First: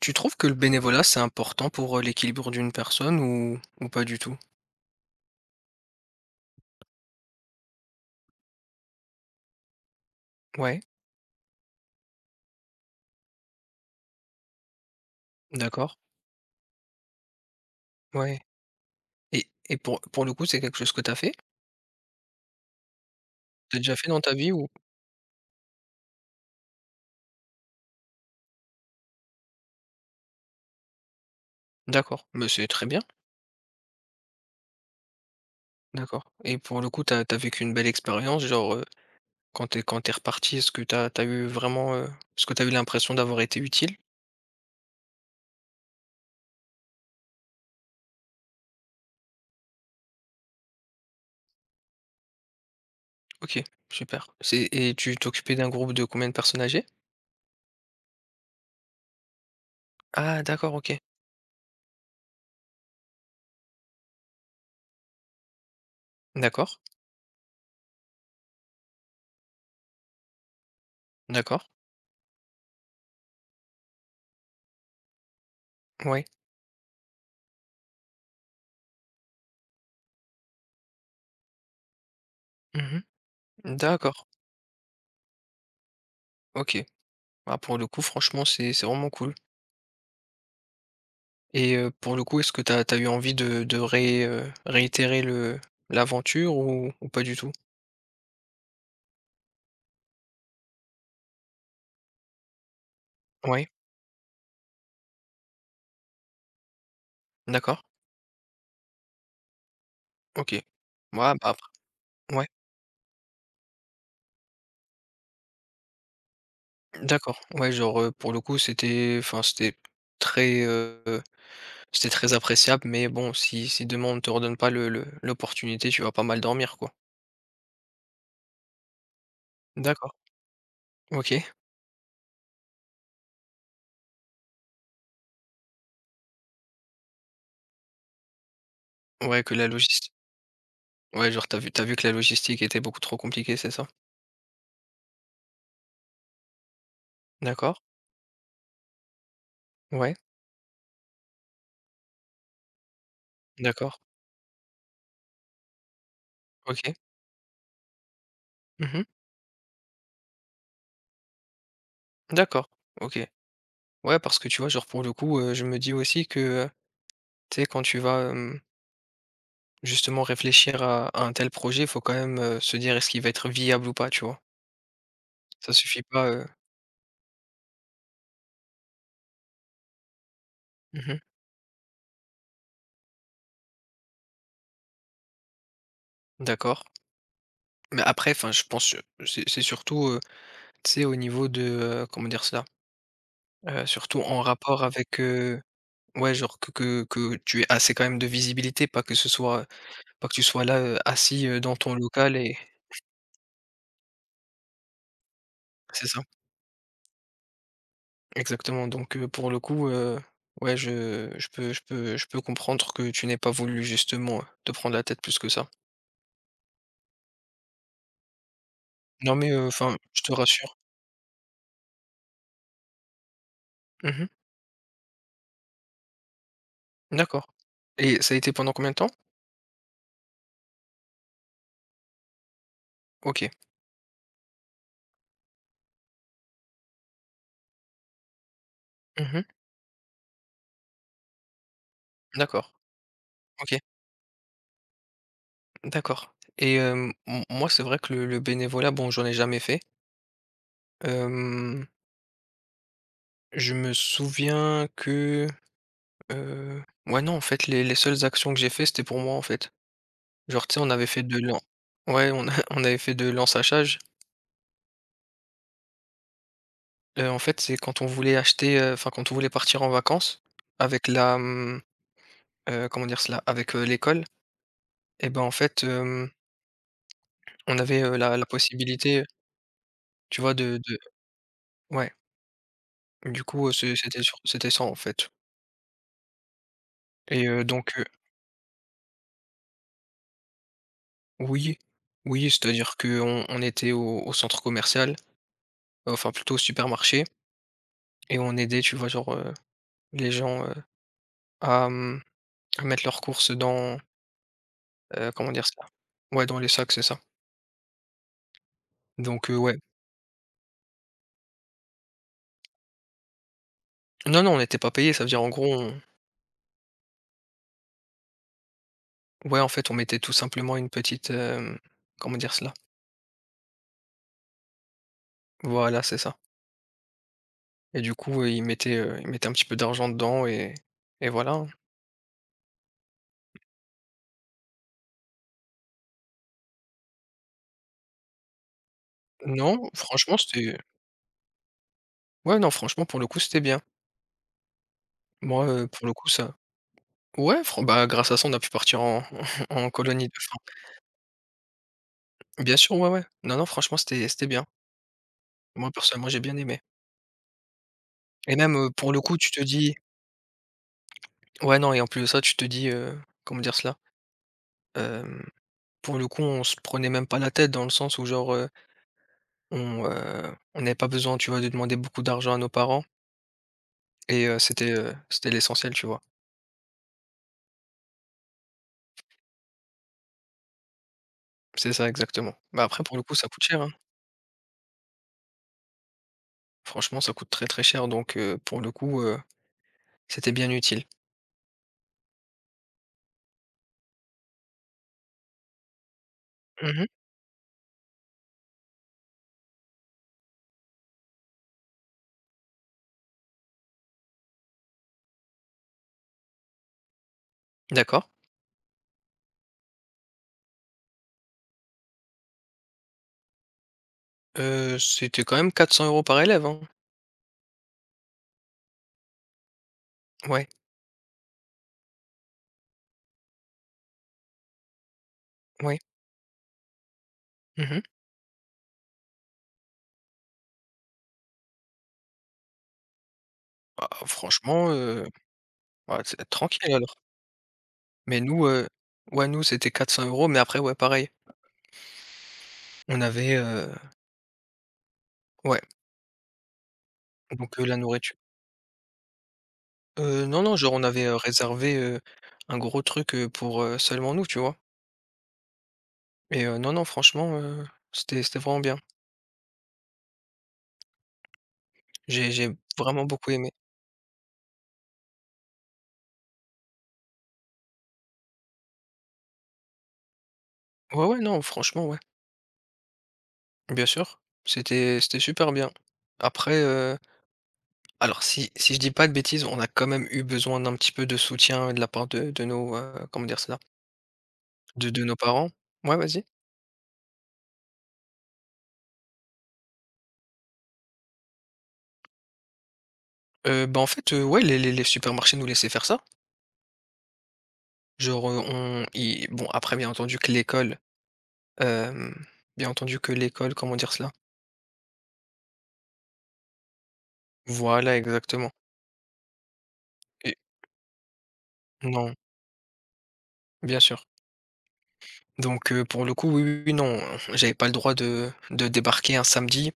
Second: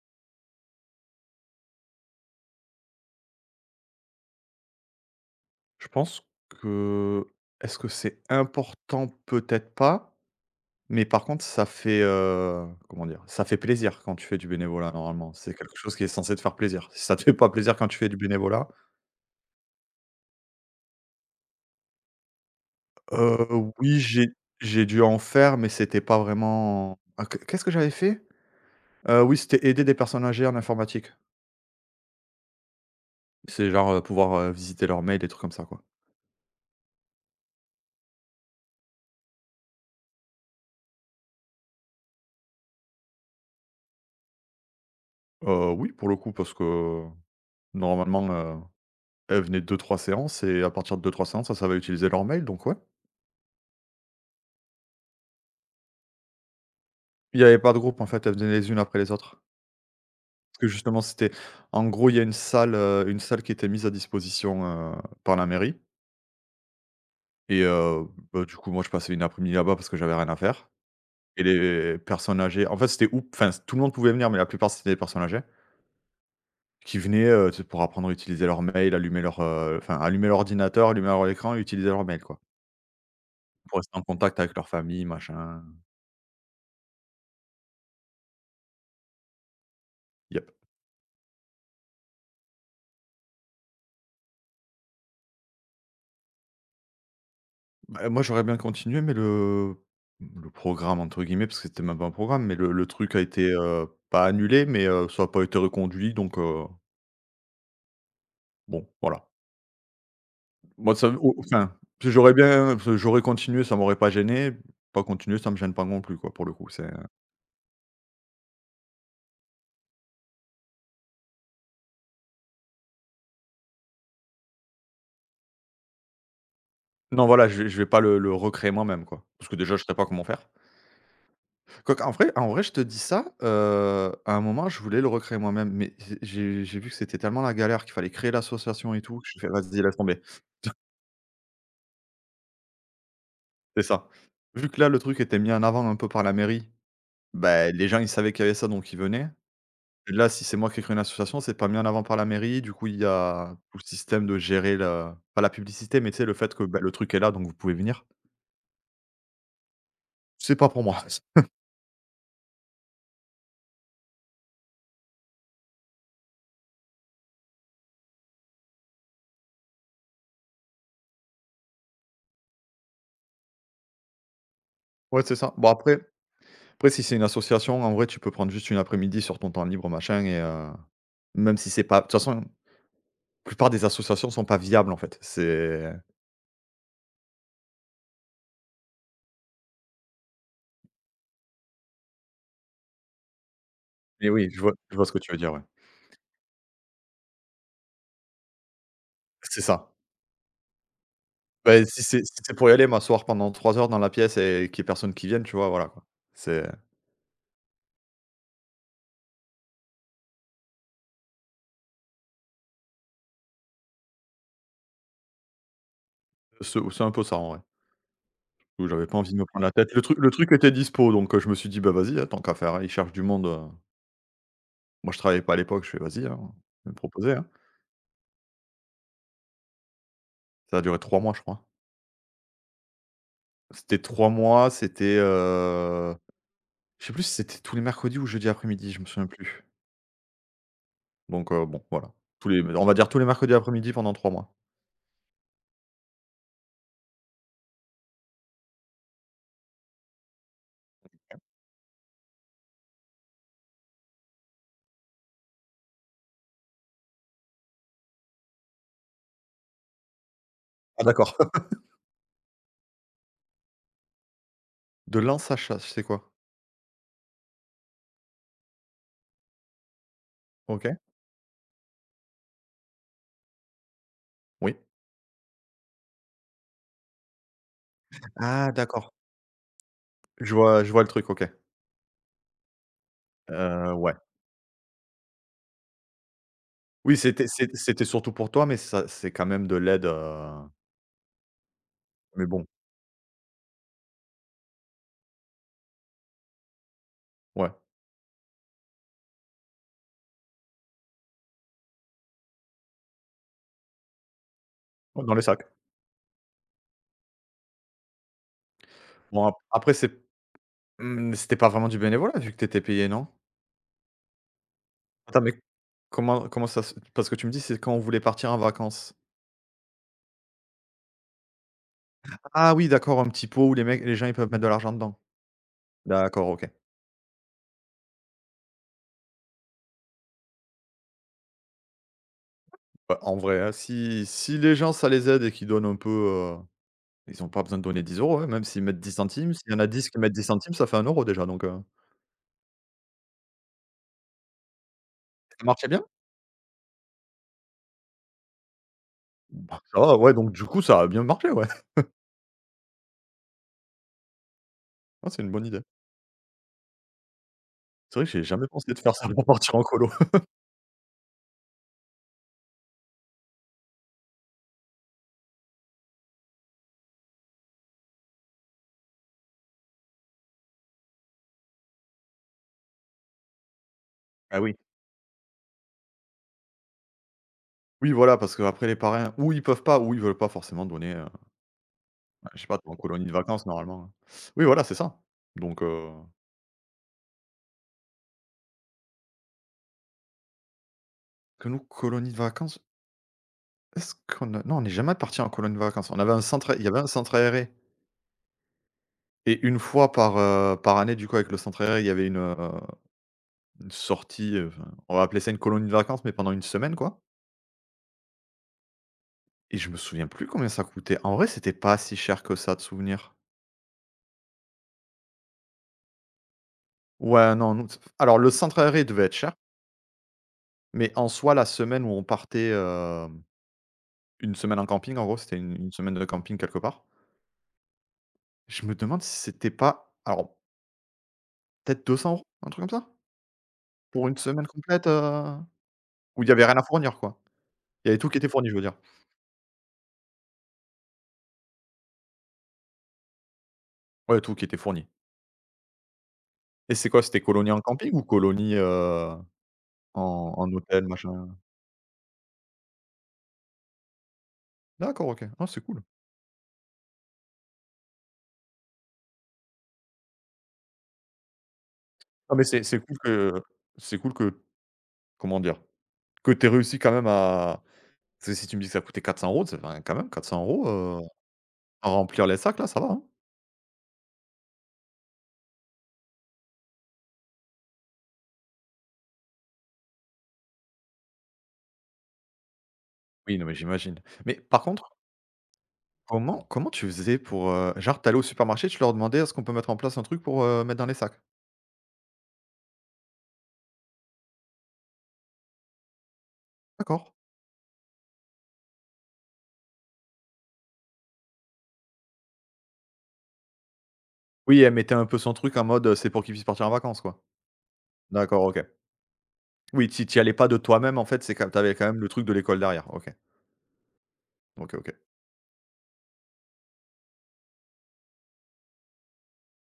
Tu trouves que le bénévolat, c'est important pour, l'équilibre d'une personne ou pas du tout? Je pense que est-ce que c'est important? Peut-être pas, Ouais, mais par contre ça fait, comment dire? Ça fait plaisir quand tu fais du bénévolat normalement. C'est quelque d'accord, chose qui est censé te faire plaisir. Si ça te fait pas plaisir quand tu fais du ouais, bénévolat, et pour le coup, c'est quelque chose que tu as fait? heu, T'as déjà oui fait dans j'ai ta vie ou... j'ai dû en faire, mais c'était pas vraiment qu'est-ce que j'avais fait? Oui, c'était aider des personnes âgées en informatique. D'accord, mais c'est très bien. C'est genre, pouvoir, visiter leur mail, des trucs comme ça quoi. D'accord, et pour le coup, t'as vécu une belle expérience, genre, quand t'es reparti, est-ce que t'as eu vraiment, est-ce que t'as eu l'impression d'avoir été utile? Oui pour le coup parce que normalement, elles venaient 2-3 séances et à partir de deux trois séances, ça savaient utiliser leur mail donc ouais. OK, super. C'est Et tu t'occupais d'un groupe de combien de personnes âgées? Il y avait pas de groupe en fait, elles venaient les unes après les autres. Ah Parce que d'accord, OK. justement c'était en gros il y a une salle qui était mise à disposition, par la mairie D'accord, et bah, du coup moi je passais une après-midi là-bas parce que j'avais rien à faire et d'accord, les personnes âgées en fait c'était ou enfin tout le monde pouvait venir mais la plupart c'était des personnes âgées ouais. qui venaient, tu sais pour apprendre à utiliser leur mail, allumer leur, enfin allumer l'ordinateur, allumer leur écran et utiliser leur mail quoi. Mmh. Pour rester en D'accord, contact avec leur famille machin. OK. Ah, pour le coup, franchement, c'est vraiment cool. Il y a Et, pour le coup, est-ce que t'as eu envie de ré réitérer le l'aventure ou pas du tout? Bah, moi, j'aurais bien continué, mais le «programme» entre guillemets, parce que c'était même pas un programme, mais le truc a été, Ouais, pas annulé, mais ça n'a pas été reconduit, donc d'accord, bon, voilà. OK. Ouais, Moi, ça bah, au après enfin, si j'aurais ouais, bien parce j'aurais continué, ça m'aurait pas gêné. Pas continuer, ça me gêne pas non plus, quoi, pour le coup, c'est d'accord. Ouais, genre, pour le coup, c'était enfin, très, heu, c'était très appréciable, mais bon, si demain on ne te redonne pas le le l'opportunité, tu vas pas mal dormir, quoi. non, voilà, je vais pas le recréer moi-même, quoi, parce que déjà, je sais pas D'accord, comment faire. OK. Quoique, en vrai, je te dis ça, à un moment, je voulais le recréer moi-même, mais j'ai vu que c'était tellement la galère qu'il fallait créer l'association et tout, que j'ai Ouais, fait: que la «Vas-y, laisse logis tomber». ouais, genre, t'as vu que la logistique était beaucoup trop compliquée, c'est C'est ça? ça. Vu que là, le truc était mis en avant un peu par la mairie, bah, D'accord, les gens, ils savaient qu'il y avait ça, donc ils venaient. Et ouais, là, si c'est moi qui ai créé une association, c'est pas mis en avant par la mairie. Du coup, il y a tout le d'accord, système de gérer la pas la publicité, mais tu sais, le fait que, bah, le OK. truc est là, donc vous pouvez venir. Mmh. C'est pas pour moi. D'accord, OK. Ouais, parce que tu vois, genre, pour le coup, je me dis aussi que, heu, tu sais, quand tu vas, justement réfléchir à un tel projet, il faut quand même, se dire: «Est-ce qu'il va être viable ou pas?» Tu vois? Ouais, c'est ça. Bon, Ça après suffit pas, après, si c'est une association, en vrai, tu peux prendre juste une après-midi sur ton temps libre, machin et Mmh, même si c'est pas de toute façon, la plupart des associations sont pas viables, en fait. C'est d'accord. Mais après, enfin, je pense, c'est surtout, tu sais, au niveau de, comment dire cela? Surtout Mais en oui, je vois rapport je vois ce que avec, tu veux dire, ouais. Ouais, genre, que tu aies assez quand même de visibilité, pas que ce C'est soit ça. pas que tu sois là, assis, dans Bah, ton si c'est si local. c'est Et pour y aller, m'asseoir pendant 3 heures dans la pièce et qu'il y ait personne qui vienne, tu vois, voilà, quoi. c'est ça. C'est Exactement, donc, pour le coup, ouais, je peux comprendre que tu n'aies pas voulu justement, te prendre la tête plus que ça. c'est un peu ça, en vrai, où j'avais pas envie Non de me mais prendre la tête. enfin, Le truc je le te truc était rassure. dispo, donc je me suis dit: «Bah, vas-y, hein, tant qu'à faire, hein, ils cherchent du monde». Mmh. Moi, je travaillais pas à l'époque, je fais: «Vas-y, hein, je vais me proposer, D'accord, hein». et ça a été pendant combien de temps? Ça a duré 3 mois, je crois. OK. C'était 3 mois, c'était, je sais plus si c'était tous les mercredis ou jeudi après-midi, je me souviens Mmh. plus. Donc bon, voilà. Tous les D'accord. On va dire tous les mercredis OK. après-midi pendant 3 mois. D'accord, et, hem, m moi, c'est vrai que le bénévolat, bon, j'en ai jamais fait. Hem, je me souviens que, heu, ouais, non, en fait, les seules actions que j'ai fait, c'était pour moi, en fait. Genre, tu sais, on Ah avait fait d'accord. de l'en ouais, on a on avait fait de l'ensachage. De l'ensacha, c'est quoi? En fait, c'est quand on voulait acheter, enfin quand on voulait partir en vacances OK. avec la, comment dire cela? Avec, l'école Oui. et ben, en fait, on avait, la Ah d'accord. possibilité, tu vois, Je de vois je de vois le truc, OK. ouais, du coup, c'est Ouais. c'était sur c'était ça, en fait. Oui, Et, donc, c'était surtout pour toi, mais ça c'est quand même de l'aide, oui, mais oui, bon, c'est-à-dire qu'on était au centre commercial, enfin plutôt au supermarché ouais, et on aidait, tu vois, genre, les gens, à, mmh, à mettre leurs courses dans, ouais, dans les comment dire sacs. cela? Ouais, dans les sacs, c'est ça, Bon donc, ap ouais. après c'était pas vraiment du bénévolat vu que t'étais payé, non? Non, non, on n'était pas payé, ça veut Attends, dire en mais gros... comment ça se parce que tu me dis c'est quand on voulait partir en vacances. Ouais, en fait, on mettait tout simplement une petite, comment dire cela? Ah oui, d'accord, un petit pot où les gens ils peuvent mettre de l'argent dedans. Voilà, c'est ça. D'accord, OK. Et du coup, ils mettaient un petit peu d'argent dedans et voilà, hein. Bah, en vrai, hein, si les gens ça les aide et qu'ils donnent un peu, ils ont pas besoin de donner 10 euros, hein, même s'ils mettent 10 centimes, s'il y en a Non, 10 qui mettent franchement, 10 centimes, c'était ça fait 1 euro déjà donc, Ouais, non, franchement, pour le coup, c'était bien. ça Moi, marchait bien? pour le coup, ça Ouais, fran bah, grâce à ça, on a pu partir en Bah, en ça va, colonie de ouais, donc fin. du coup, ça a bien marché, ouais. Bien sûr, ouais, ouais. Non, non, franchement, c'était bien. Ah, c'est une bonne idée. Moi, personnellement, j'ai bien aimé. C'est vrai que j'ai Et jamais même, pensé de pour faire le ça coup, pour tu te partir en dis colo. ouais, non, et en plus de ça, tu te dis, comment dire cela? Hem, pour le coup, on se prenait même pas la tête dans le sens où, genre, on n'avait pas besoin, tu vois, de demander beaucoup d'argent à nos parents. Et, Ah oui. C'était l'essentiel, tu vois? Oui, voilà, parce qu'après les parrains, ou ils peuvent pas, ou ils veulent pas forcément donner, C'est ça exactement. je sais pas, Bah, tu en après, pour le colonie de coup, ça coûte vacances cher, hein. normalement, hein. Oui, voilà, c'est ça. Donc Franchement, ça coûte très, très cher, donc, pour le coup, c'était bien utile. que nous, colonie de vacances, est-ce qu'on a non, on n'est jamais parti en colonie de vacances. On avait un centre Il y avait Mmh. un centre aéré et une fois par année, du coup, avec le centre aéré, il y avait une sortie, enfin, on va appeler ça une colonie de vacances, mais pendant une semaine, quoi. D'accord. Et je me souviens plus combien ça coûtait. En vrai, c'était pas si cher que ça de souvenir. C'était quand même 400 € par élève, hein? Ouais, non, nous, alors le centre aéré devait être cher, Ouais, mais en soi, la semaine où on partait, une semaine en camping, en gros, c'était une ouais. semaine de camping quelque part. Mmh. Je me demande si c'était pas, alors peut-être 200 euros, un truc comme ça? Bah, Pour une semaine franchement, complète, où c'est il y avait rien à tranquille alors. fournir, quoi. Il y avait tout qui Mais était nous, fourni, je veux dire. ouais, nous, c'était 400 €, mais après, ouais, pareil, on avait, Ouais, tout qui était fourni. ouais, Et c'est quoi, c'était colonie donc, en la camping ou nourriture... colonie, en Non, en non, genre, on hôtel, avait, machin? réservé, un gros truc, pour, seulement nous, tu vois? D'accord, OK. Ah, c'est cool. Et, non, non, franchement, c'était vraiment bien. J'ai Non, mais j'ai c'est c'est cool vraiment beaucoup que aimé. c'est cool que, comment dire? Que tu aies réussi quand même à parce que si tu me dis que ça coûtait 400 €, ça fait enfin, quand même 400 €, Ouais, ouais, non, franchement, à ouais, remplir les sacs là, ça va, hein? bien sûr. C'était super bien. Après, alors, si je dis pas de bêtises, on a quand même eu besoin d'un petit peu de soutien de la part de nos, comment Oui, dire non, mais cela? j'imagine. Mais par De contre, de nos parents. Ouais, vas-y. comment tu faisais pour, genre tu au supermarché, tu leur demandais: «Est-ce qu'on peut mettre en place un truc pour, mettre dans les sacs?» Bah, en fait, ouais, les supermarchés nous laissaient faire ça. D'accord. Genre, on i bon, après, Hem, bien entendu que l'école, comment dire cela? Oui, elle mettait un peu son truc en mode, c'est pour qu'ils puissent partir en vacances, quoi. Voilà, D'accord, exactement. OK. Oui, tu allais Et pas de toi-même en fait, c'est quand t'avais quand même le non, truc de l'école derrière. OK. bien sûr. OK, OK. Donc, pour le coup, oui, oui, oui, non, j'avais pas le droit de débarquer un samedi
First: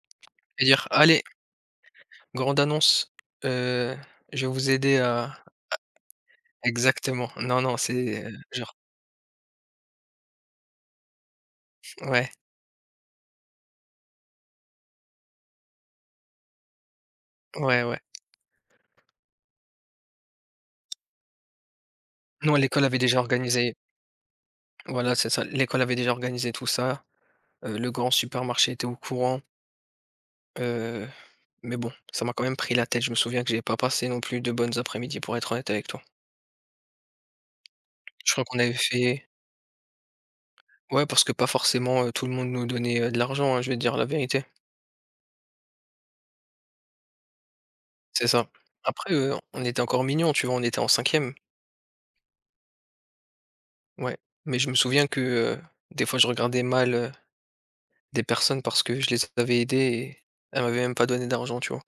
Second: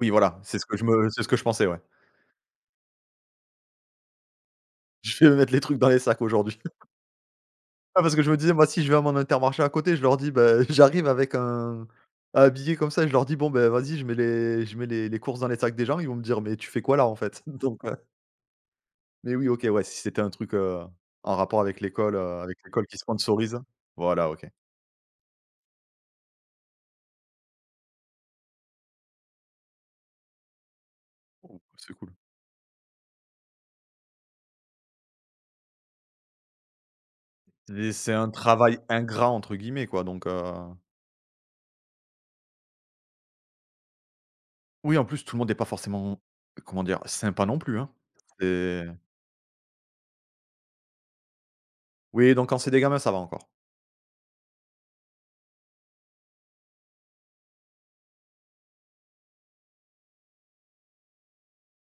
Oui, voilà, et dire: «Allez, c'est ce que je pensais, ouais. grande annonce, heu, je vais vous aider Je vais à...» mettre les trucs dans les sacs aujourd'hui. Exactement. Non, non, Ah, parce que c'est, je me disais, moi, genre, si je vais à mon Intermarché à côté, je leur dis, bah, j'arrive avec un ouais, habillé comme ça, et je leur dis: «Bon, ben vas-y, je mets les courses dans les sacs des gens». Ils vont me dire: «Mais tu fais quoi là, en fait?» ouais, donc ouais. mais oui, OK, ouais, si c'était un truc, en rapport avec l'école, heu, Non, avec l'école l'école avait qui déjà sponsorise. organisé Voilà, OK. Voilà, c'est ça, l'école avait déjà organisé tout ça, le grand supermarché était au courant, heu, Bon, mais bon, c'est cool. ça m'a quand même pris la tête. Je me souviens que j'ai pas passé non plus de bonnes après-midi, pour être honnête avec toi. Et c'est Je un crois qu'on avait travail fait «ingrat» entre guillemets, quoi, donc Ouais, parce que pas forcément, tout le monde nous donnait, de l'argent, hein, je vais te dire la vérité. oui, en plus, tout le monde est pas forcément, comment dire? Sympa non plus, hein. C'est ça. C'est Après, on était encore mignons, tu vois? On était en cinquième, Oui, donc quand c'est des gamins, ça va encore. ouais. Mais je me souviens que, des fois, je regardais mal, des personnes parce que je les avais aidées et elles m'avaient même pas donné d'argent, tu vois?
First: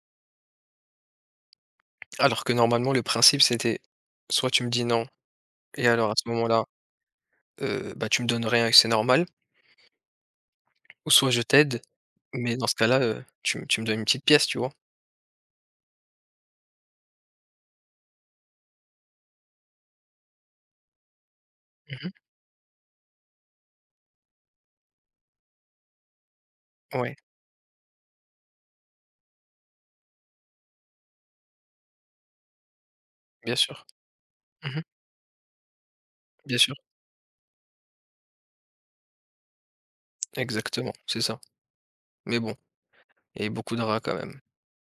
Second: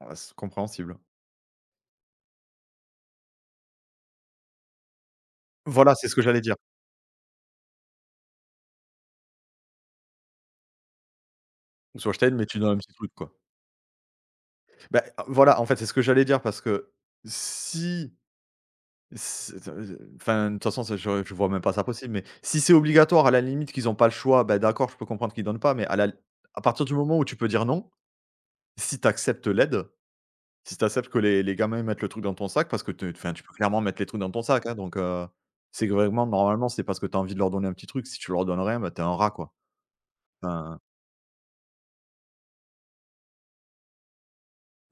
Ah, c'est compréhensible. Alors que normalement, le principe, c'était: soit tu me dis: «Non» et Voilà, c'est alors à ce que ce j'allais dire. moment-là, bah, tu me donnes rien et c'est normal, ou soit je t'aide, Soit je t'aide, mais mais tu dans donnes ce un petit cas-là, truc, quoi. tu me donnes une petite pièce, tu vois? Ben voilà, en fait, c'est ce que j'allais dire parce que si c'est enfin, de toute façon, ça, je vois même pas ça possible, Mmh. mais si c'est obligatoire, à la limite, qu'ils ont pas le choix, ben d'accord, je peux comprendre qu'ils donnent pas, mais à partir du Ouais, moment où tu peux dire non, si tu acceptes l'aide, si tu acceptes que les gamins, ils mettent le truc dans ton sac parce que tu enfin, tu peux bien clairement sûr. mettre les trucs dans ton sac, hein, Mmh. donc c'est que vraiment, Bien normalement, sûr, c'est parce que tu as envie de leur donner un petit truc. Si tu leur donnes rien, ben t'es un rat, quoi. Enfin, exactement, c'est ça. Mais bon, il y avait beaucoup de rats quand même.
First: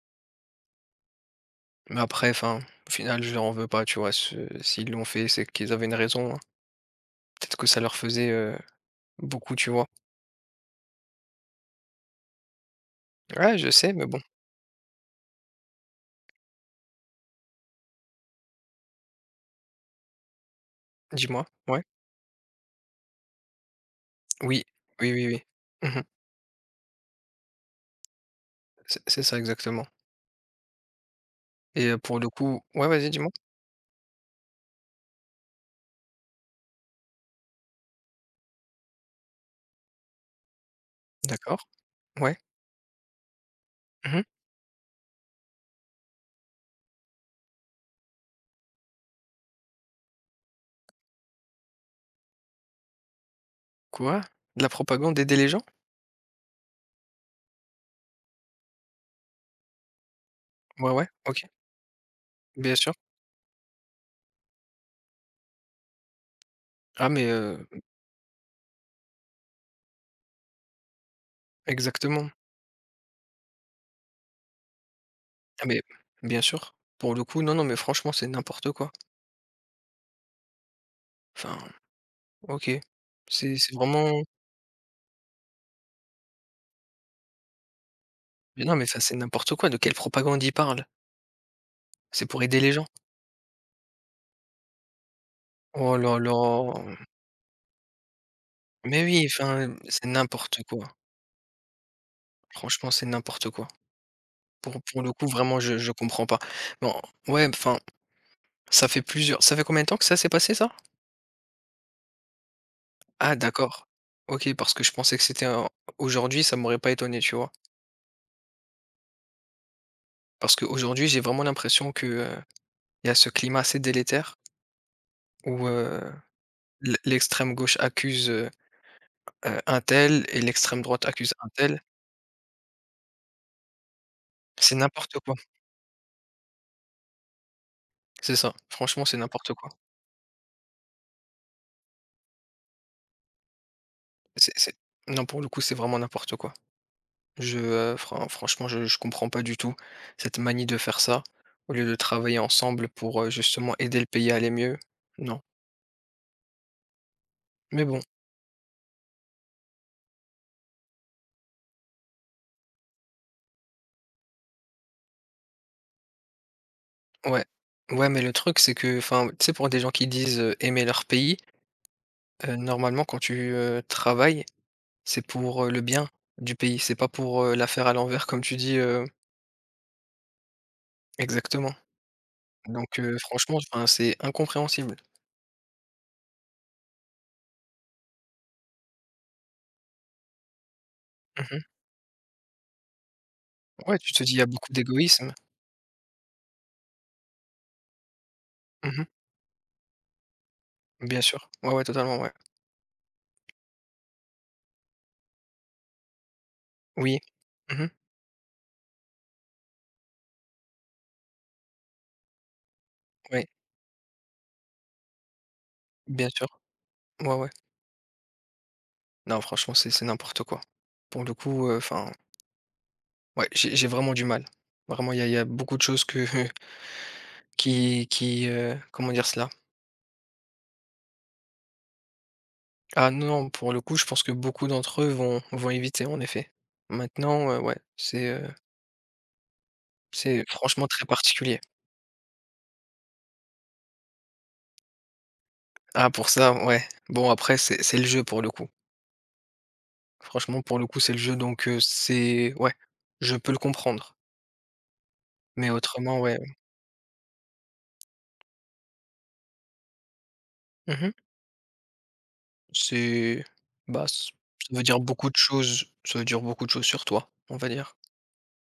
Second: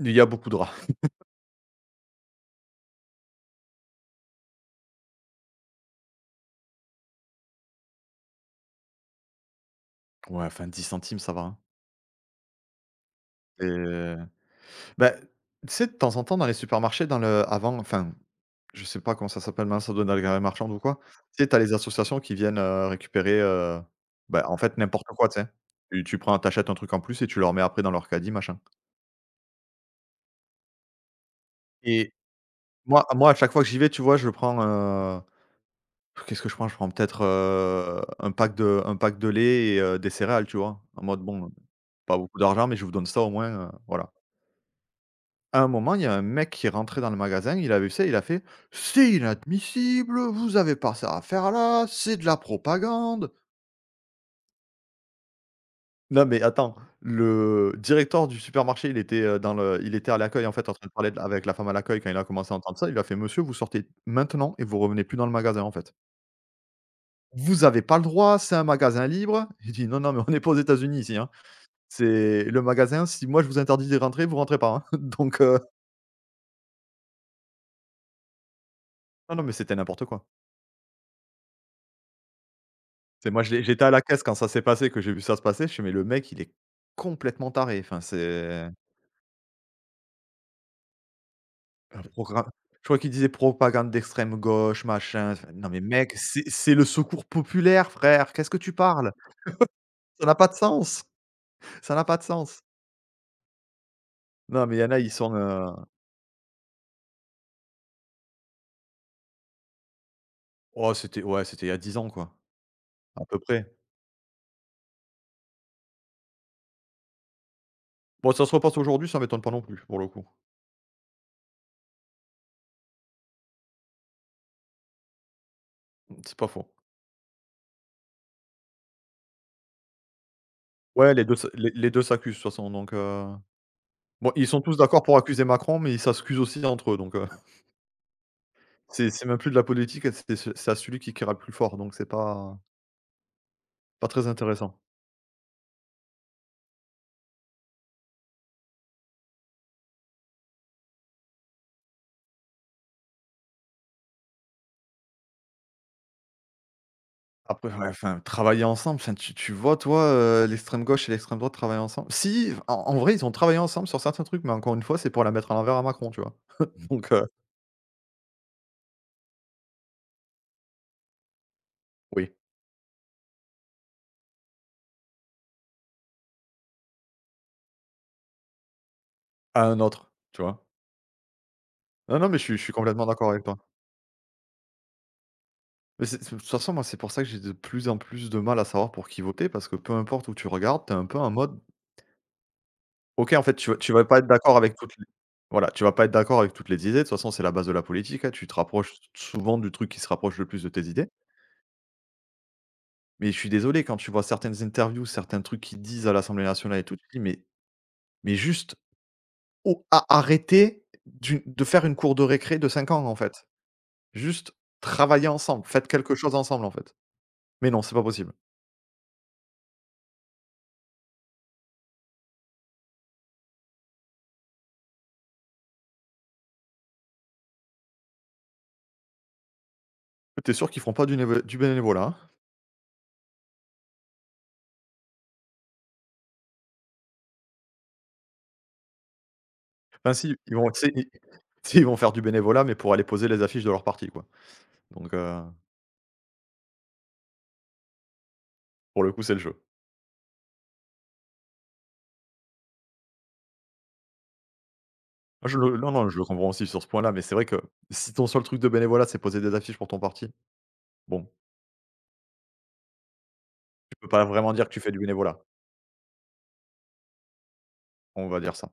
il y a beaucoup de rats. Mais après, enfin, au final, je leur en veux pas, tu vois. S'ils l'ont fait, c'est qu'ils avaient une raison, hein. Peut-être que ça leur faisait, beaucoup, tu vois. Ouais, enfin, 10 centimes, ça va, hein. Ouais, je sais, mais C'est bon, Bah, tu sais, de temps en temps, dans les supermarchés, dans le avant enfin, je sais pas comment ça s'appelle maintenant, ça doit être dans les galeries marchandes ou quoi. Tu dis-moi. sais, tu les Ouais. associations qui viennent, récupérer, bah, en Oui, fait, n'importe oui, oui, quoi, tu oui. sais? Mhm. Tu prends t'achètes un truc en plus et tu le remets après dans leur caddie, machin C'est ça exactement. Et, et pour le coup, ouais, moi vas-y, dis-moi. moi, à chaque fois que j'y vais, tu vois, je prends, qu'est-ce que je prends? Je prends peut-être, un pack de lait et des céréales, tu vois? En mode, bon, D'accord. pas Ouais. beaucoup d'argent, mais je vous donne ça au moins, voilà. Mhm. À un moment, il y a un mec qui est rentré dans le magasin, il a vu ça, il a fait: «C'est inadmissible, vous avez pas ça à faire là, c'est de la propagande». Quoi? De la propagande, aider les gens? Non mais attends, le directeur du supermarché, il était, dans le il était à l'accueil, en fait, en train de Ouais, ouais, parler de ok. avec la femme à l'accueil quand il a commencé à Bien entendre ça, sûr. il lui a fait: «Monsieur, vous sortez maintenant et vous revenez plus dans le magasin, en fait. Ah, mais, Vous avez pas le droit, c'est un magasin libre». Il dit: «Non, non, mais on n'est pas aux États-Unis ici, hein. exactement. C'est le magasin, si moi je vous interdis de rentrer, vous rentrez pas, hein». Donc Ah, mais bien sûr. Pour le coup, non, non, mais franchement, c'est n'importe quoi. non, non, mais c'était n'importe quoi. Enfin, ok. C'est J'ai c'est j'étais à la vraiment... caisse quand ça s'est passé, que j'ai vu ça se passer, je suis «Mais le mec, il est complètement taré, enfin, Mais c'est non, mais ça, c'est n'importe quoi. De quelle propagande ils parle? un C'est pour programme». aider les gens. Je crois qu'il disait propagande d'extrême gauche, machin, enfin, non mais Oh mec, là c'est là! c'est le secours populaire frère, qu'est-ce que tu Mais parles? oui, enfin, c'est Ça n'a pas de n'importe quoi. sens, ça n'a pas de sens. Franchement, c'est n'importe quoi. Non mais il Pour y en a, pour ils le coup, sont, vraiment, je comprends pas. Bon, ouais, enfin, ça fait combien de temps que ça s'est passé, ça? oh c'était ouais, c'était il y a 10 ans quoi, à Ah peu près. d'accord. OK, parce que je pensais que c'était en aujourd'hui. Ça m'aurait pas étonné, tu vois? Bon ça se repasse aujourd'hui, ça m'étonne pas non plus, pour le coup. Parce qu'aujourd'hui, j'ai vraiment l'impression que, il y a ce climat assez délétère où, C'est pas faux. L'extrême gauche accuse, un tel, et l'extrême droite Ouais, les accuse 2, s un les tel. les 2 s'accusent de toute façon donc, bon, ils sont C'est tous d'accord pour n'importe quoi. accuser Macron, mais ils s'accusent aussi entre eux donc, heu. C'est ça, franchement, C'est c'est c'est même plus n'importe de la quoi. politique, c'est à celui qui criera le plus fort, donc c'est pas très C'est intéressant. Non, pour le coup, c'est vraiment n'importe quoi. Je, franchement, je comprends pas du tout cette manie de faire ça, au lieu de travailler ensemble pour, justement aider le pays à aller mieux. Non, Après, mais ouais, bon, enfin, travailler ensemble, enfin, tu vois, toi, l'extrême gauche et l'extrême droite travaillent ensemble? Si, en vrai, ils ont travaillé ensemble sur certains trucs, mais encore une fois, c'est pour la mettre à l'envers à Macron, tu vois? Donc ouais. Ouais, mais le truc, c'est que, enfin, tu sais, pour des gens qui disent, aimer leur pays, oui, normalement, quand tu, travailles, c'est pour, le bien du pays, c'est pas pour, la faire à l'envers comme tu dis, à un autre, tu vois? exactement. Non, non, mais je suis Donc, complètement d'accord avec toi. franchement, enfin, c'est incompréhensible. Mais c'est de toute façon, moi, c'est pour ça que j'ai de plus en plus de mal à savoir pour qui voter, parce que peu importe où tu regardes, t'es un peu en mode Mmh. OK, en fait, tu vas tu Ouais, vas tu pas te être dis: «Il y a d'accord beaucoup avec toutes les d'égoïsme». voilà, tu vas pas être d'accord avec toutes les idées. De toute façon, c'est la base de la politique, hein. Tu te rapproches Mmh. souvent du truc qui se rapproche le plus de tes idées. Bien sûr. Ouais, ouais, totalement, ouais. Mais je suis désolé, quand tu vois certaines interviews, certains trucs qu'ils disent à l'Assemblée nationale et tout, tu te Oui. dis: Mmh. mais juste au a arrêtez d'une de faire une cour de récré de 5 ans, en Oui, fait. Juste travaillez ensemble, faites quelque bien chose sûr. ensemble, en fait». Ouais, ouais. Mais non, c'est pas possible. Non, franchement, c'est n'importe quoi. Pour le coup, enfin, ouais, j'ai vraiment du mal. Vraiment, il y a beaucoup de choses que comment dire cela? T'es sûr qu'ils feront pas du bénévolat, hein? Ah non, non, pour le coup, je pense que beaucoup d'entre eux vont éviter, en effet. Maintenant, ouais, Enfin si, c'est ils vont franchement très particulier. tu sais, ils vont faire du bénévolat, mais pour aller poser les affiches de leur parti, quoi. Donc Ah pour ça, ouais. Bon après, c'est le jeu pour le coup. pour le coup, c'est le jeu. Franchement, pour le coup, c'est le jeu, donc, c'est ouais, je peux le comprendre. Ah, je Mais le non, non, je autrement, le ouais. comprends aussi sur ce point-là, mais c'est vrai que si ton seul truc de bénévolat, c'est poser des affiches pour ton parti, Mmh. bon, C'est tu bah, peux pas ç vraiment dire que Ça tu veut fais du dire beaucoup de bénévolat, choses, ça veut dire beaucoup de choses sur toi, on va dire. on va dire ça.